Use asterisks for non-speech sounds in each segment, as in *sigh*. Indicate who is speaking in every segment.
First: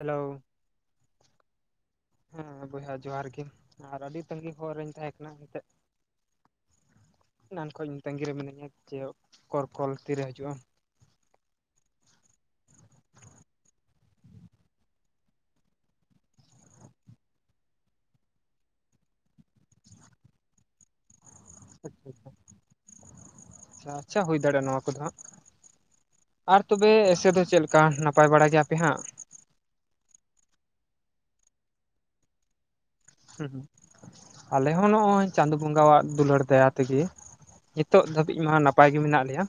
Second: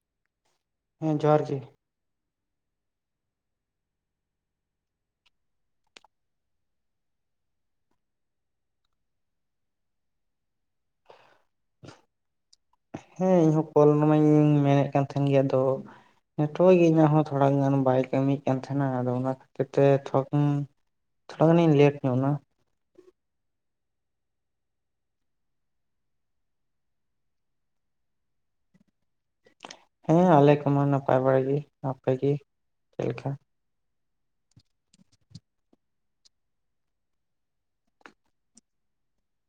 Speaker 1: Hello
Speaker 2: ᱦᱮᱸ ᱡᱚᱦᱟᱨ ᱜᱮ
Speaker 1: ᱦᱮᱸ ᱵᱚᱭᱦᱟ ᱡᱚᱦᱟᱨ ᱜᱮ ᱟᱨ ᱟᱹᱰᱤ ᱛᱟᱸᱜᱤ ᱦᱚᱨ ᱨᱤᱧ ᱛᱟᱦᱮᱸ ᱠᱟᱱᱟ ᱮᱱᱛᱮᱫ ᱮᱱᱟᱱ ᱠᱷᱚᱧ ᱛᱟᱹᱜᱤ ᱨᱮ ᱢᱤᱱᱟᱹᱧᱟ ᱡᱮ ᱠᱚᱨᱠᱚᱞ ᱛᱤᱨᱮ ᱦᱤᱡᱩᱜ-ᱟ
Speaker 2: ᱦᱮᱸ ᱤᱧ ᱦᱚᱸ ᱠᱚᱞ ᱢᱟᱧ ᱢᱮᱱᱮᱫ ᱛᱟᱦᱮᱸᱱ ᱜᱮᱭᱟ ᱟᱫᱚ ᱱᱮᱴᱣᱟᱨᱠ ᱤᱧᱟᱹᱜ ᱦᱚᱸ ᱛᱷᱚᱲᱟ ᱜᱟᱱ ᱵᱟᱭ ᱠᱟᱹᱢᱤ ᱭᱮᱫ ᱠᱟᱱ ᱛᱟᱦᱮᱸᱱᱟ ᱟᱫᱚ ᱚᱱᱟ *inaudible* ᱛᱷᱚᱲᱟ ᱜᱟᱱᱤᱧ ᱞᱮᱴ ᱧᱚᱜᱱᱟ
Speaker 1: ᱟᱪᱪᱷᱟ ᱟᱪᱪᱷᱟ ᱦᱩᱭ ᱫᱟᱲᱮᱭᱟᱜ-ᱟ ᱱᱚᱣᱟ ᱠᱚᱫᱚ ᱦᱟᱸᱜ ᱟᱨ ᱛᱚᱵᱮ ᱮᱥᱮ ᱫᱚ ᱪᱮᱫ ᱞᱮᱠᱟ ᱱᱟᱯᱟᱭ ᱵᱟᱲᱟ ᱜᱮᱭᱟᱯᱮ ᱦᱟᱸᱜ
Speaker 2: ᱦᱮᱸ ᱟᱞᱮ ᱠᱚᱢᱟ ᱱᱟᱯᱟᱭ ᱵᱟᱲᱟ ᱜᱤ ᱟᱯᱮᱜᱤ ᱪᱮᱫ ᱞᱮᱠᱟ
Speaker 1: ᱟᱞᱮ ᱦᱚᱸ ᱱᱚᱜᱚᱭ ᱪᱟᱸᱫᱳ ᱵᱚᱸᱜᱟᱣᱟᱜ ᱫᱩᱞᱟᱹᱲ ᱫᱟᱭᱟ ᱛᱮᱜᱤ ᱱᱤᱛᱚᱜ ᱫᱷᱟᱹᱵᱤᱡ ᱢᱟ ᱱᱟᱯᱟᱭ ᱜᱮ ᱢᱮᱱᱟᱜ ᱞᱮᱭᱟ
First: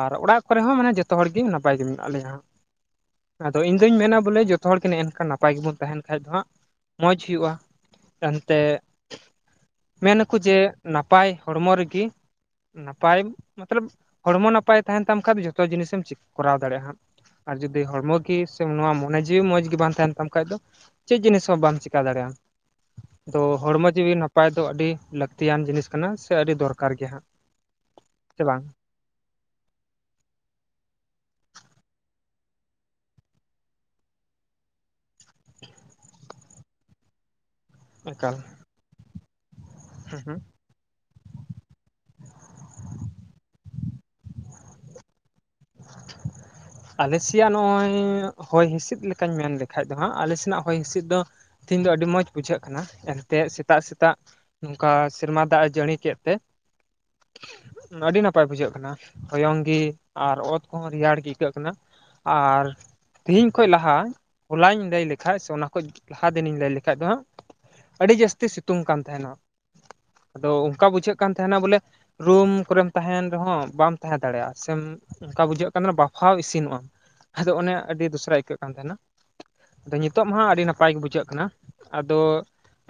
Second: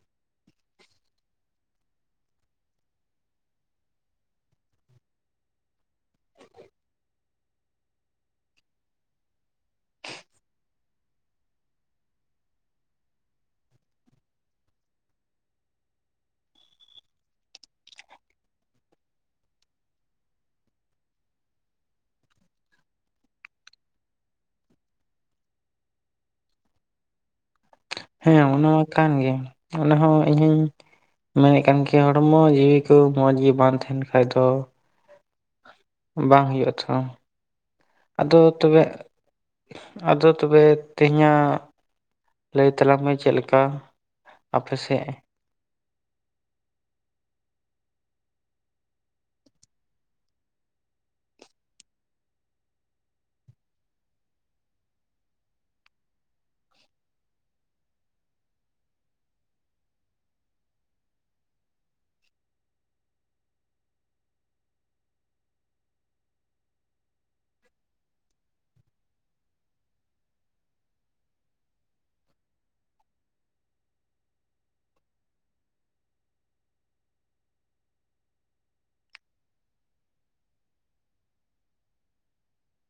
Speaker 1: ᱟᱨ ᱚᱲᱟᱜ ᱠᱚᱨᱮ ᱦᱚᱸ ᱢᱟᱱᱮ ᱡᱚᱛᱚ ᱦᱚᱲ ᱜᱮ ᱱᱟᱯᱟᱭ ᱜᱮ ᱢᱮᱱᱟᱜ ᱞᱮᱭᱟ ᱟᱫᱚ ᱤᱧ ᱫᱩᱧ ᱢᱮᱱᱟ ᱵᱚᱞᱮ ᱡᱚᱛᱚ ᱦᱚᱲ ᱜᱮ ᱱᱮᱜ-ᱮ ᱱᱮᱝᱠᱟ ᱱᱟᱯᱟᱭ ᱜᱮᱵᱚᱱ ᱛᱟᱦᱮᱸᱱ ᱠᱷᱟᱡ ᱫᱚ ᱦᱟᱸᱜ ᱢᱚᱸᱡᱽ ᱦᱩᱭᱩᱜ-ᱟ ᱮᱱᱛᱮ ᱢᱮᱱᱟᱠᱩ ᱡᱮ ᱱᱟᱯᱟᱭ ᱦᱚᱲᱢᱚ ᱨᱤᱜᱤ ᱱᱟᱯᱟᱭ ᱢᱚᱛᱞᱚᱵ ᱦᱚᱲᱢᱚ ᱱᱟᱯᱟᱭ ᱛᱟᱦᱮᱸᱱ ᱛᱟᱢ ᱠᱷᱟᱡ ᱡᱚᱛᱚ ᱡᱤᱱᱤᱥ ᱮᱢ ᱠᱚᱨᱟᱣ ᱫᱟᱲᱮᱭᱟᱜ-ᱟ ᱦᱟᱸᱜ ᱟᱨ ᱡᱩᱫᱤ ᱦᱚᱲᱢ ᱜᱮ ᱥᱮ ᱱᱚᱣᱟ ᱢᱚᱱᱮ ᱡᱤᱣᱤ ᱢᱚᱸᱡᱽ ᱜᱤ ᱵᱟᱝ ᱛᱟᱦᱮᱸᱱ ᱛᱟᱢ ᱠᱷᱟᱡ ᱫᱚ ᱪᱮᱫ ᱡᱤᱱᱤᱥ ᱦᱚᱸ ᱵᱟᱢ ᱪᱮᱠᱟᱹ ᱫᱟᱲᱮᱭᱟᱜ-ᱟᱢ ᱛᱚ ᱦᱚᱲᱢᱚ ᱡᱤᱣᱤ ᱱᱟᱯᱟᱭ ᱫᱚ ᱟᱹᱰᱤ ᱞᱟᱹᱠᱛᱤᱭᱟᱱ ᱡᱤᱱᱤᱥ ᱠᱟᱱᱟ ᱥᱮ ᱟᱹᱰᱤ ᱫᱚᱨᱠᱟᱨ ᱜᱮᱭᱟ ᱦᱟᱸᱜ
Speaker 2: ᱦᱮᱸ
Speaker 1: ᱥᱮ ᱵᱟᱝ
Speaker 2: ᱚᱱᱟ ᱠᱟᱱ ᱜᱮ ᱚᱱᱟ ᱦᱚᱸ ᱤᱧ ᱦᱚᱧ ᱢᱮᱱᱮᱫ ᱠᱟᱱ ᱜᱮᱭᱟ ᱦᱚᱲᱢᱚ ᱡᱤᱣᱤ ᱠᱚ ᱢᱚᱸᱡᱽ ᱜᱤ ᱵᱟᱝ ᱛᱟᱦᱮᱸᱱ ᱠᱷᱟᱡ ᱫᱚ ᱵᱟᱝ ᱦᱩᱭᱩᱜ-ᱟ ᱛᱚ
Speaker 1: ᱮᱠᱟᱞ
Speaker 2: ᱟᱫᱚ ᱛᱚᱵᱮ
Speaker 1: ᱦᱩᱸ
Speaker 2: ᱟᱫᱚ
Speaker 1: ᱦᱩᱸ
Speaker 2: ᱛᱚᱵᱮ ᱛᱮᱦᱮᱧ ᱟᱜ ᱞᱟᱹᱭ ᱛᱟᱞᱟᱝ ᱢᱮ ᱪᱮᱫ ᱞᱮᱠᱟ ᱟᱯᱮ ᱥᱮᱫ *inaudible*
Speaker 1: ᱟᱞᱮ ᱥᱮᱭᱟᱜ ᱱᱚᱜ-ᱚᱭ ᱦᱚᱭ ᱦᱤᱸᱥᱤᱫ ᱞᱮᱠᱟᱧ ᱢᱮᱱ ᱞᱮᱠᱷᱟᱡ ᱫᱚ ᱦᱟᱸᱜ ᱟᱞᱮ ᱥᱮᱱᱟᱜ ᱦᱚᱭ ᱦᱤᱸᱥᱤᱫ ᱫᱚ ᱛᱤᱦᱤᱧ ᱫᱚ ᱟᱹᱰᱤ ᱢᱚᱸᱡᱽ ᱵᱩᱡᱷᱟᱹᱜ ᱠᱟᱱᱟ ᱮᱱᱛᱮ ᱥᱮᱛᱟᱜ ᱥᱮᱛᱟᱜ ᱱᱚᱝᱠᱟ ᱥᱮᱨᱢᱟ ᱫᱟᱜ ᱮ ᱡᱟᱹᱲᱤ ᱠᱮᱫ ᱛᱮ ᱟᱹᱰᱤ ᱱᱟᱯᱟᱭ ᱵᱩᱡᱷᱟᱹᱜ ᱠᱟᱱᱟ ᱦᱚᱭᱚᱝᱜᱤ ᱟᱨ ᱚᱛ ᱠᱚᱦᱚᱸ ᱨᱮᱭᱟᱲ ᱜᱮ ᱟᱹᱭᱠᱟᱹᱜ ᱠᱟᱱᱟ ᱟᱨ ᱛᱤᱦᱮᱧ ᱠᱷᱚᱡ ᱞᱟᱦᱟ ᱦᱚᱞᱟᱧ ᱞᱟᱹᱭ ᱞᱮᱠᱷᱟᱡ ᱥᱮ ᱚᱱᱟ ᱠᱷᱚᱡ ᱞᱟᱦᱟ ᱫᱤᱱᱤᱧ ᱞᱟᱹᱭ ᱞᱮᱠᱷᱟᱡ ᱫᱚ ᱦᱟᱸᱜ ᱟᱹᱰᱤ ᱡᱟᱹᱥᱛᱤ ᱥᱤᱛᱩᱝ ᱠᱟᱱ ᱛᱟᱦᱮᱸᱱᱟ ᱟᱫᱚ ᱚᱱᱠᱟ ᱵᱩᱡᱷᱟᱹᱜ ᱠᱟᱱ ᱛᱟᱦᱸᱮᱱᱟ ᱵᱚᱞᱮ ᱨᱩᱢ ᱠᱚᱨᱮᱢ ᱛᱟᱦᱮᱸᱱ ᱨᱮ ᱦᱚᱸ ᱵᱟᱢ ᱛᱟᱦᱮᱸ ᱫᱟᱲᱮᱭᱟᱜ-ᱟ ᱥᱮᱢ ᱚᱱᱠᱟ ᱵᱩᱡᱷᱟᱹᱜ ᱠᱟᱱ ᱛᱟᱦᱮᱸᱱᱟ ᱵᱟᱯᱷᱟᱣ ᱤᱥᱤᱱᱚᱜ-ᱟᱢ ᱟᱫᱚ ᱚᱱᱮ ᱟᱹᱰᱤ ᱫᱚᱥᱨᱟ ᱟᱹᱭᱠᱟᱹᱜ ᱠᱟᱱ ᱛᱟᱦᱮᱸᱱᱟ ᱟᱫᱚ ᱱᱤᱛ-ᱚᱜ ᱢᱟ ᱦᱟᱜ ᱟᱹᱰᱤ ᱱᱟᱯᱟᱭ ᱜᱮ ᱵᱩᱡᱷᱟᱹᱜ ᱠᱟᱱᱟ ᱟᱫᱚ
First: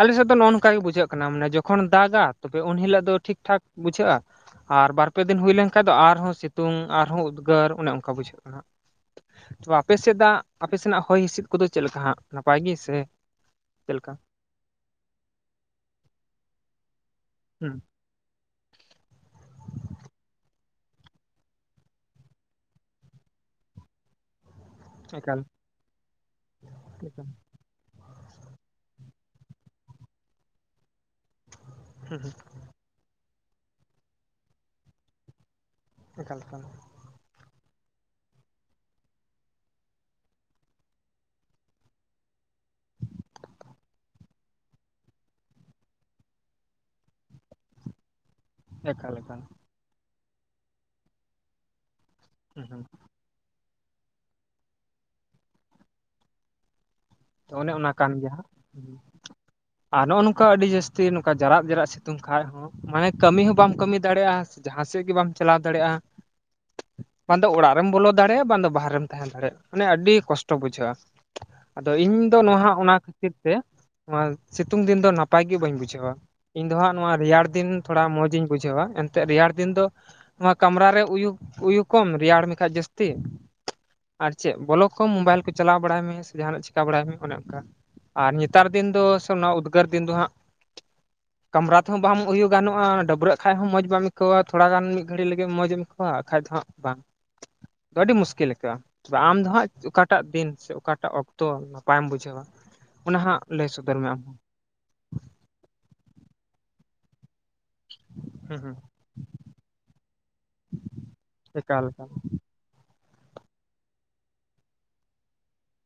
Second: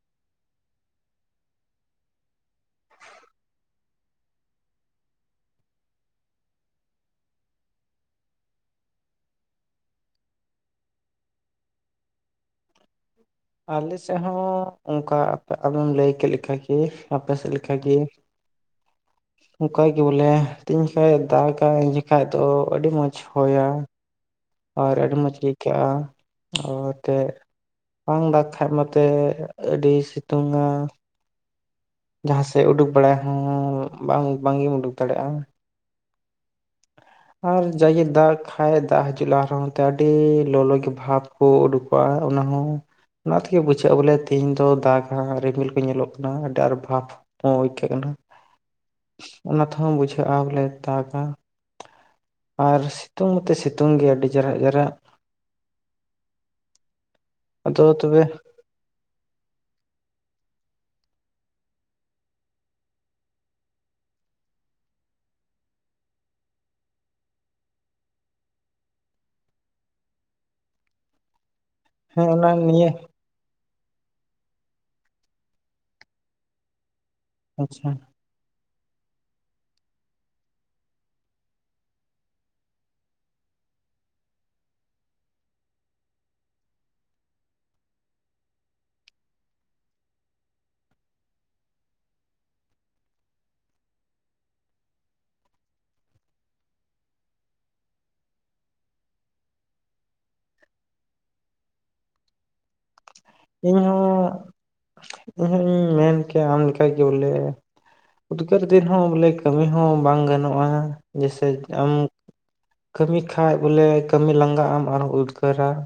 Speaker 1: ᱟᱞᱮᱥᱮᱫ ᱫᱚ ᱱᱚᱜ ᱱᱚᱝᱠᱟ ᱜᱮ ᱵᱩᱡᱷᱟᱹᱜ ᱠᱟᱱᱟ ᱢᱟᱱᱮ ᱡᱚᱠᱷᱚᱱ ᱫᱟᱜ ᱠᱟ ᱛᱚᱵᱮ ᱩᱱ ᱦᱤᱞᱳᱜ ᱫᱚ ᱴᱷᱤᱠᱴᱷᱟᱠ ᱵᱩᱡᱷᱟᱹᱜ-ᱟ ᱟᱨ ᱵᱟᱨ ᱯᱮ ᱫᱤᱱ ᱦᱩᱭ ᱞᱮᱱᱠᱷᱟᱱ ᱫᱚ ᱟᱨᱦᱚᱸ ᱥᱤᱛᱩᱝ ᱟᱨᱦᱚᱸ ᱩᱫᱽᱜᱟᱹᱨ ᱚᱱᱮ ᱚᱱᱠᱟ ᱵᱩᱡᱷᱟᱹᱜ ᱠᱟᱱᱟ ᱛᱚ ᱟᱯᱮ ᱥᱮᱫᱟᱜ ᱟᱯᱮ ᱥᱮᱱᱟᱜ ᱦᱚᱭ ᱦᱤᱸᱥᱤᱫ ᱠᱚᱫᱚ ᱪᱮᱫ ᱞᱮᱠᱟ ᱦᱟᱜ ᱱᱟᱯᱟᱭ ᱜᱮ ᱥᱮ
Speaker 2: ᱟᱞᱮ
Speaker 1: ᱪᱮᱫ ᱞᱮᱠᱟ
Speaker 2: ᱥᱮᱫ ᱦᱚᱸ ᱚᱱᱠᱟ ᱟᱢᱮᱢ ᱞᱟᱹᱭ ᱠᱮᱫ ᱞᱮᱠᱟ ᱜᱤ ᱟᱯᱮ ᱥᱮᱜ ᱞᱮᱠᱟ
Speaker 1: ᱦᱩᱸ
Speaker 2: ᱜᱤ ᱚᱱᱠᱟ ᱜᱤ ᱵᱚᱞᱮ ᱛᱤᱱ ᱡᱚᱠᱷᱟ ᱫᱟᱜᱟ ᱩᱱ ᱡᱠᱷᱟᱡ ᱫᱚ ᱟᱹᱰᱤ ᱢᱚᱸᱡᱽ ᱦᱚᱭᱟ ᱟᱨ ᱟᱹᱰᱤ ᱢᱚᱡᱽ
Speaker 1: ᱮᱠᱟᱞ
Speaker 2: ᱜᱤ ᱟᱭᱠᱟᱹᱜ-ᱟ
Speaker 1: ᱮᱠᱟᱞ
Speaker 2: ᱵᱟᱝ ᱫᱟᱜ ᱠᱷᱟᱱ ᱢᱟᱛᱚ ᱟᱹᱰᱤ ᱥᱤᱛᱩᱝ-ᱟ
Speaker 1: ᱦᱩᱸ ᱦᱩᱸ
Speaker 2: ᱡᱟᱦᱟᱸ ᱥᱮᱜ ᱩᱰᱩᱠ ᱵᱟᱲᱟᱭ ᱦᱚᱸ ᱵᱟᱝ ᱵᱟᱝ ᱜᱮᱢ ᱩᱰᱩᱠ ᱫᱟᱲᱮᱭᱟᱜ-ᱟ
Speaker 1: ᱮᱠᱟᱞ ᱠᱟᱱᱟ
Speaker 2: ᱟᱨ ᱡᱟᱜᱮ ᱫᱟᱜ ᱠᱷᱟᱱ ᱫᱟᱜ ᱦᱤᱡᱩᱜ ᱞᱟᱦᱟ ᱨᱮᱦᱚᱸ ᱚᱱᱛᱮ ᱟᱹᱰᱤ ᱞᱚᱞᱚ ᱜᱮ ᱵᱷᱟᱵᱽ ᱠᱩ ᱩᱰᱩᱠᱚᱜ-ᱟ ᱚᱱᱟ ᱦᱚᱸ ᱚᱱᱟ ᱛᱮᱜᱮ ᱵᱩᱡᱷᱟᱹᱜ-ᱟ ᱵᱚᱞᱮ ᱛᱮᱦᱤᱧ ᱫᱚ ᱫᱟᱜᱟ ᱨᱤᱢᱤᱞ ᱠᱚ ᱧᱮᱞᱚᱜ ᱠᱟᱱᱟ ᱟᱹᱰᱤ ᱟᱸᱴ ᱵᱷᱟᱵᱽ ᱦ ᱭ *unintelligible*
Speaker 1: ᱮᱠᱟᱞ ᱮᱠᱟᱞ
Speaker 2: ᱦᱚᱸ ᱵᱩᱡ ᱠᱟᱜ-ᱟ ᱵᱚᱞᱮ ᱛᱟᱠᱟ
Speaker 1: ᱦᱩᱸ ᱦᱩᱸ
Speaker 2: ᱟᱨ ᱥᱤᱛᱩᱝ ᱛᱮ ᱥᱤᱛᱩᱝ ᱜᱮᱭᱟ ᱟᱹᱰᱤ ᱡᱟᱨᱟᱜ ᱡᱟᱨᱟᱜ
Speaker 1: ᱚᱱᱮ
Speaker 2: ᱟᱫᱚ
Speaker 1: ᱚᱱᱟ ᱠᱟᱱ
Speaker 2: ᱛᱚᱵᱮ
Speaker 1: ᱜᱮᱭᱟ ᱦᱟᱸᱜ ᱟᱨ ᱱᱚᱜ-ᱚ ᱱᱚᱝᱠᱟ ᱟᱹᱰᱤ ᱡᱟᱹᱥᱛᱤ ᱱᱚᱝᱠᱟ ᱡᱟᱨᱟᱜ ᱡᱮᱨᱟᱜ ᱥᱤᱛᱩᱝ ᱠᱷᱟᱡ ᱦᱚᱸ ᱢᱟᱱᱮ ᱠᱟᱹᱢᱤ ᱦᱚᱸ ᱵᱟᱢ ᱠᱟᱹᱢᱤ ᱫᱟᱲᱮᱭᱟᱜ-ᱟ ᱡᱟᱦᱟᱸ ᱥᱮᱫ ᱜᱮ ᱵᱟᱢ ᱪᱟᱞᱟᱣ ᱫᱟᱲᱮᱭᱟᱜ-ᱟ ᱵᱟᱝ ᱫᱚ ᱚᱲᱟᱜ ᱨᱮᱢ ᱵᱚᱞᱚ ᱫᱟᱲᱮᱭᱟᱜ-ᱟ ᱵᱟᱝ ᱫᱚ ᱵᱟᱦᱨᱮ ᱨᱮᱢ ᱛᱟᱦᱮᱸ ᱫᱟᱲᱮᱭᱟᱜ-ᱟ ᱢᱟᱱᱮ ᱟᱹᱰᱤ ᱠᱚᱥᱴᱚ ᱵᱩᱡᱷᱟᱹᱜ-ᱟ ᱾ ᱟᱫᱚ ᱤᱧ
Speaker 2: ᱦᱮᱸ
Speaker 1: ᱫᱚ ᱱᱟᱜ
Speaker 2: ᱱᱤᱭᱟᱹ
Speaker 1: ᱚᱱᱟ ᱠᱷᱟᱹᱛᱤᱨ ᱛᱮ ᱱᱚᱣᱟ ᱥᱤᱛᱩᱝ ᱫᱤᱱ ᱫᱚ ᱱᱟᱯᱟᱭ ᱜᱮ ᱵᱟᱹᱧ ᱵᱩᱡᱷᱟᱹᱣᱟ ᱤᱧ ᱫᱚ ᱦᱟᱸᱜ ᱱᱚᱣᱟ ᱨᱮᱭᱟᱲ ᱫᱤᱱ
Speaker 2: ᱟᱪᱪᱷᱟ
Speaker 1: ᱛᱷᱚᱲᱟ ᱢᱚᱡᱡᱽ ᱤᱧ ᱵᱩᱡᱷᱟᱹᱣᱟ ᱮ ᱮᱱᱛᱮᱫ ᱨᱮᱭᱟᱲ ᱫᱤᱱ ᱫᱚ ᱱᱚᱣᱟ ᱠᱟᱢᱨᱟ ᱨᱮ ᱩᱭᱩ ᱩᱭᱩ ᱠᱚᱢ ᱨᱮᱭᱟᱲ ᱢᱮᱠᱷᱟ ᱡᱟᱹᱥᱛᱤ ᱟᱨ ᱪᱮᱫ ᱵᱚᱞᱚᱠ ᱠᱚᱢ ᱢᱳᱵᱟᱭᱤᱞ ᱠᱚ ᱪᱟᱞᱟᱣ ᱵᱟᱲᱟᱭ ᱢᱮ ᱥᱮ ᱡᱟᱦᱟᱱᱟᱜ ᱪᱤᱠᱟ ᱵᱟᱲᱟᱭ ᱢᱮ ᱚᱱᱮ ᱚᱱᱠᱟ ᱟᱨ ᱱᱮᱛᱟᱨ ᱫᱤᱱ ᱫᱚ ᱥᱮ ᱚᱱᱟ ᱩᱫᱽᱜᱟᱹᱨ ᱫᱤᱱ ᱫᱚ ᱦᱟᱸᱜ
Speaker 2: *inaudible*
Speaker 1: ᱠᱟᱢᱨᱟ ᱛᱮᱦᱚᱸ ᱵᱟᱢ ᱩᱭᱩ ᱜᱟᱱᱚᱜ-ᱟ ᱾ ᱰᱟᱹᱵᱽᱨᱟᱹᱜ ᱠᱷᱟᱡᱽ ᱦᱚᱸ ᱢᱚᱡᱽ ᱵᱟᱢ ᱟᱹᱭᱠᱟᱹᱣᱟ ᱛᱷᱚᱲᱟ ᱜᱟᱱ ᱢᱤᱫ ᱜᱷᱟᱹᱲᱤᱡ ᱞᱟᱹᱜᱤᱫ ᱢᱚᱡᱽ ᱮᱢ ᱟᱹᱭᱠᱟᱹᱣᱟ ᱵᱟᱠᱷᱟᱡ ᱫᱚ ᱦᱟᱸᱜ ᱵᱟᱝ
Speaker 2: *inaudible*
Speaker 1: ᱟᱹᱰᱤ ᱢᱩᱥᱠᱤᱞ ᱞᱮᱠᱟ ᱟᱢ ᱫᱚ ᱦᱟᱸᱜ ᱚᱠᱟᱴᱟᱜ ᱫᱤᱱ ᱥᱮ ᱚᱠᱟᱴᱟᱜ ᱚᱠᱛᱚ ᱛᱚ ᱱᱟᱯᱟᱭᱮᱢ ᱵᱩᱡᱷᱟᱹᱣᱟ ᱚᱱᱟ ᱦᱟᱸᱜ ᱞᱟᱹᱭ ᱥᱚᱫᱚᱨ ᱢᱮ ᱟᱢ
Speaker 2: ᱤᱧᱦᱚᱸ
Speaker 1: ᱦᱚᱸ
Speaker 2: ᱤᱧᱦᱚᱸᱧ ᱢᱮᱱ ᱠᱮᱭᱟ ᱟᱢ ᱞᱮᱠᱟ ᱜᱮ ᱵᱚᱞᱮ
Speaker 1: ᱦᱩᱸ
Speaker 2: ᱩᱫᱽᱜᱟᱹᱨ
Speaker 1: ᱦᱩᱸ
Speaker 2: ᱫᱤᱱ ᱦᱚᱸ ᱵᱚᱞᱮ ᱠᱟᱹᱢᱤ ᱦᱚᱸ ᱵᱟᱝ ᱜᱟᱱᱚᱜ-ᱟ ᱡᱮᱭᱥᱮ
Speaker 1: ᱮᱠᱟᱞ
Speaker 2: ᱟᱢ
Speaker 1: ᱮᱠᱟᱞ
Speaker 2: ᱠᱟᱹᱢᱤ ᱠᱷᱟᱡᱽ ᱵᱚᱞᱮ ᱠᱟᱹᱢᱤ ᱞᱟᱸᱜᱟ ᱟᱢ ᱟᱨ ᱩᱫᱽᱜᱟᱹᱨᱟ ᱾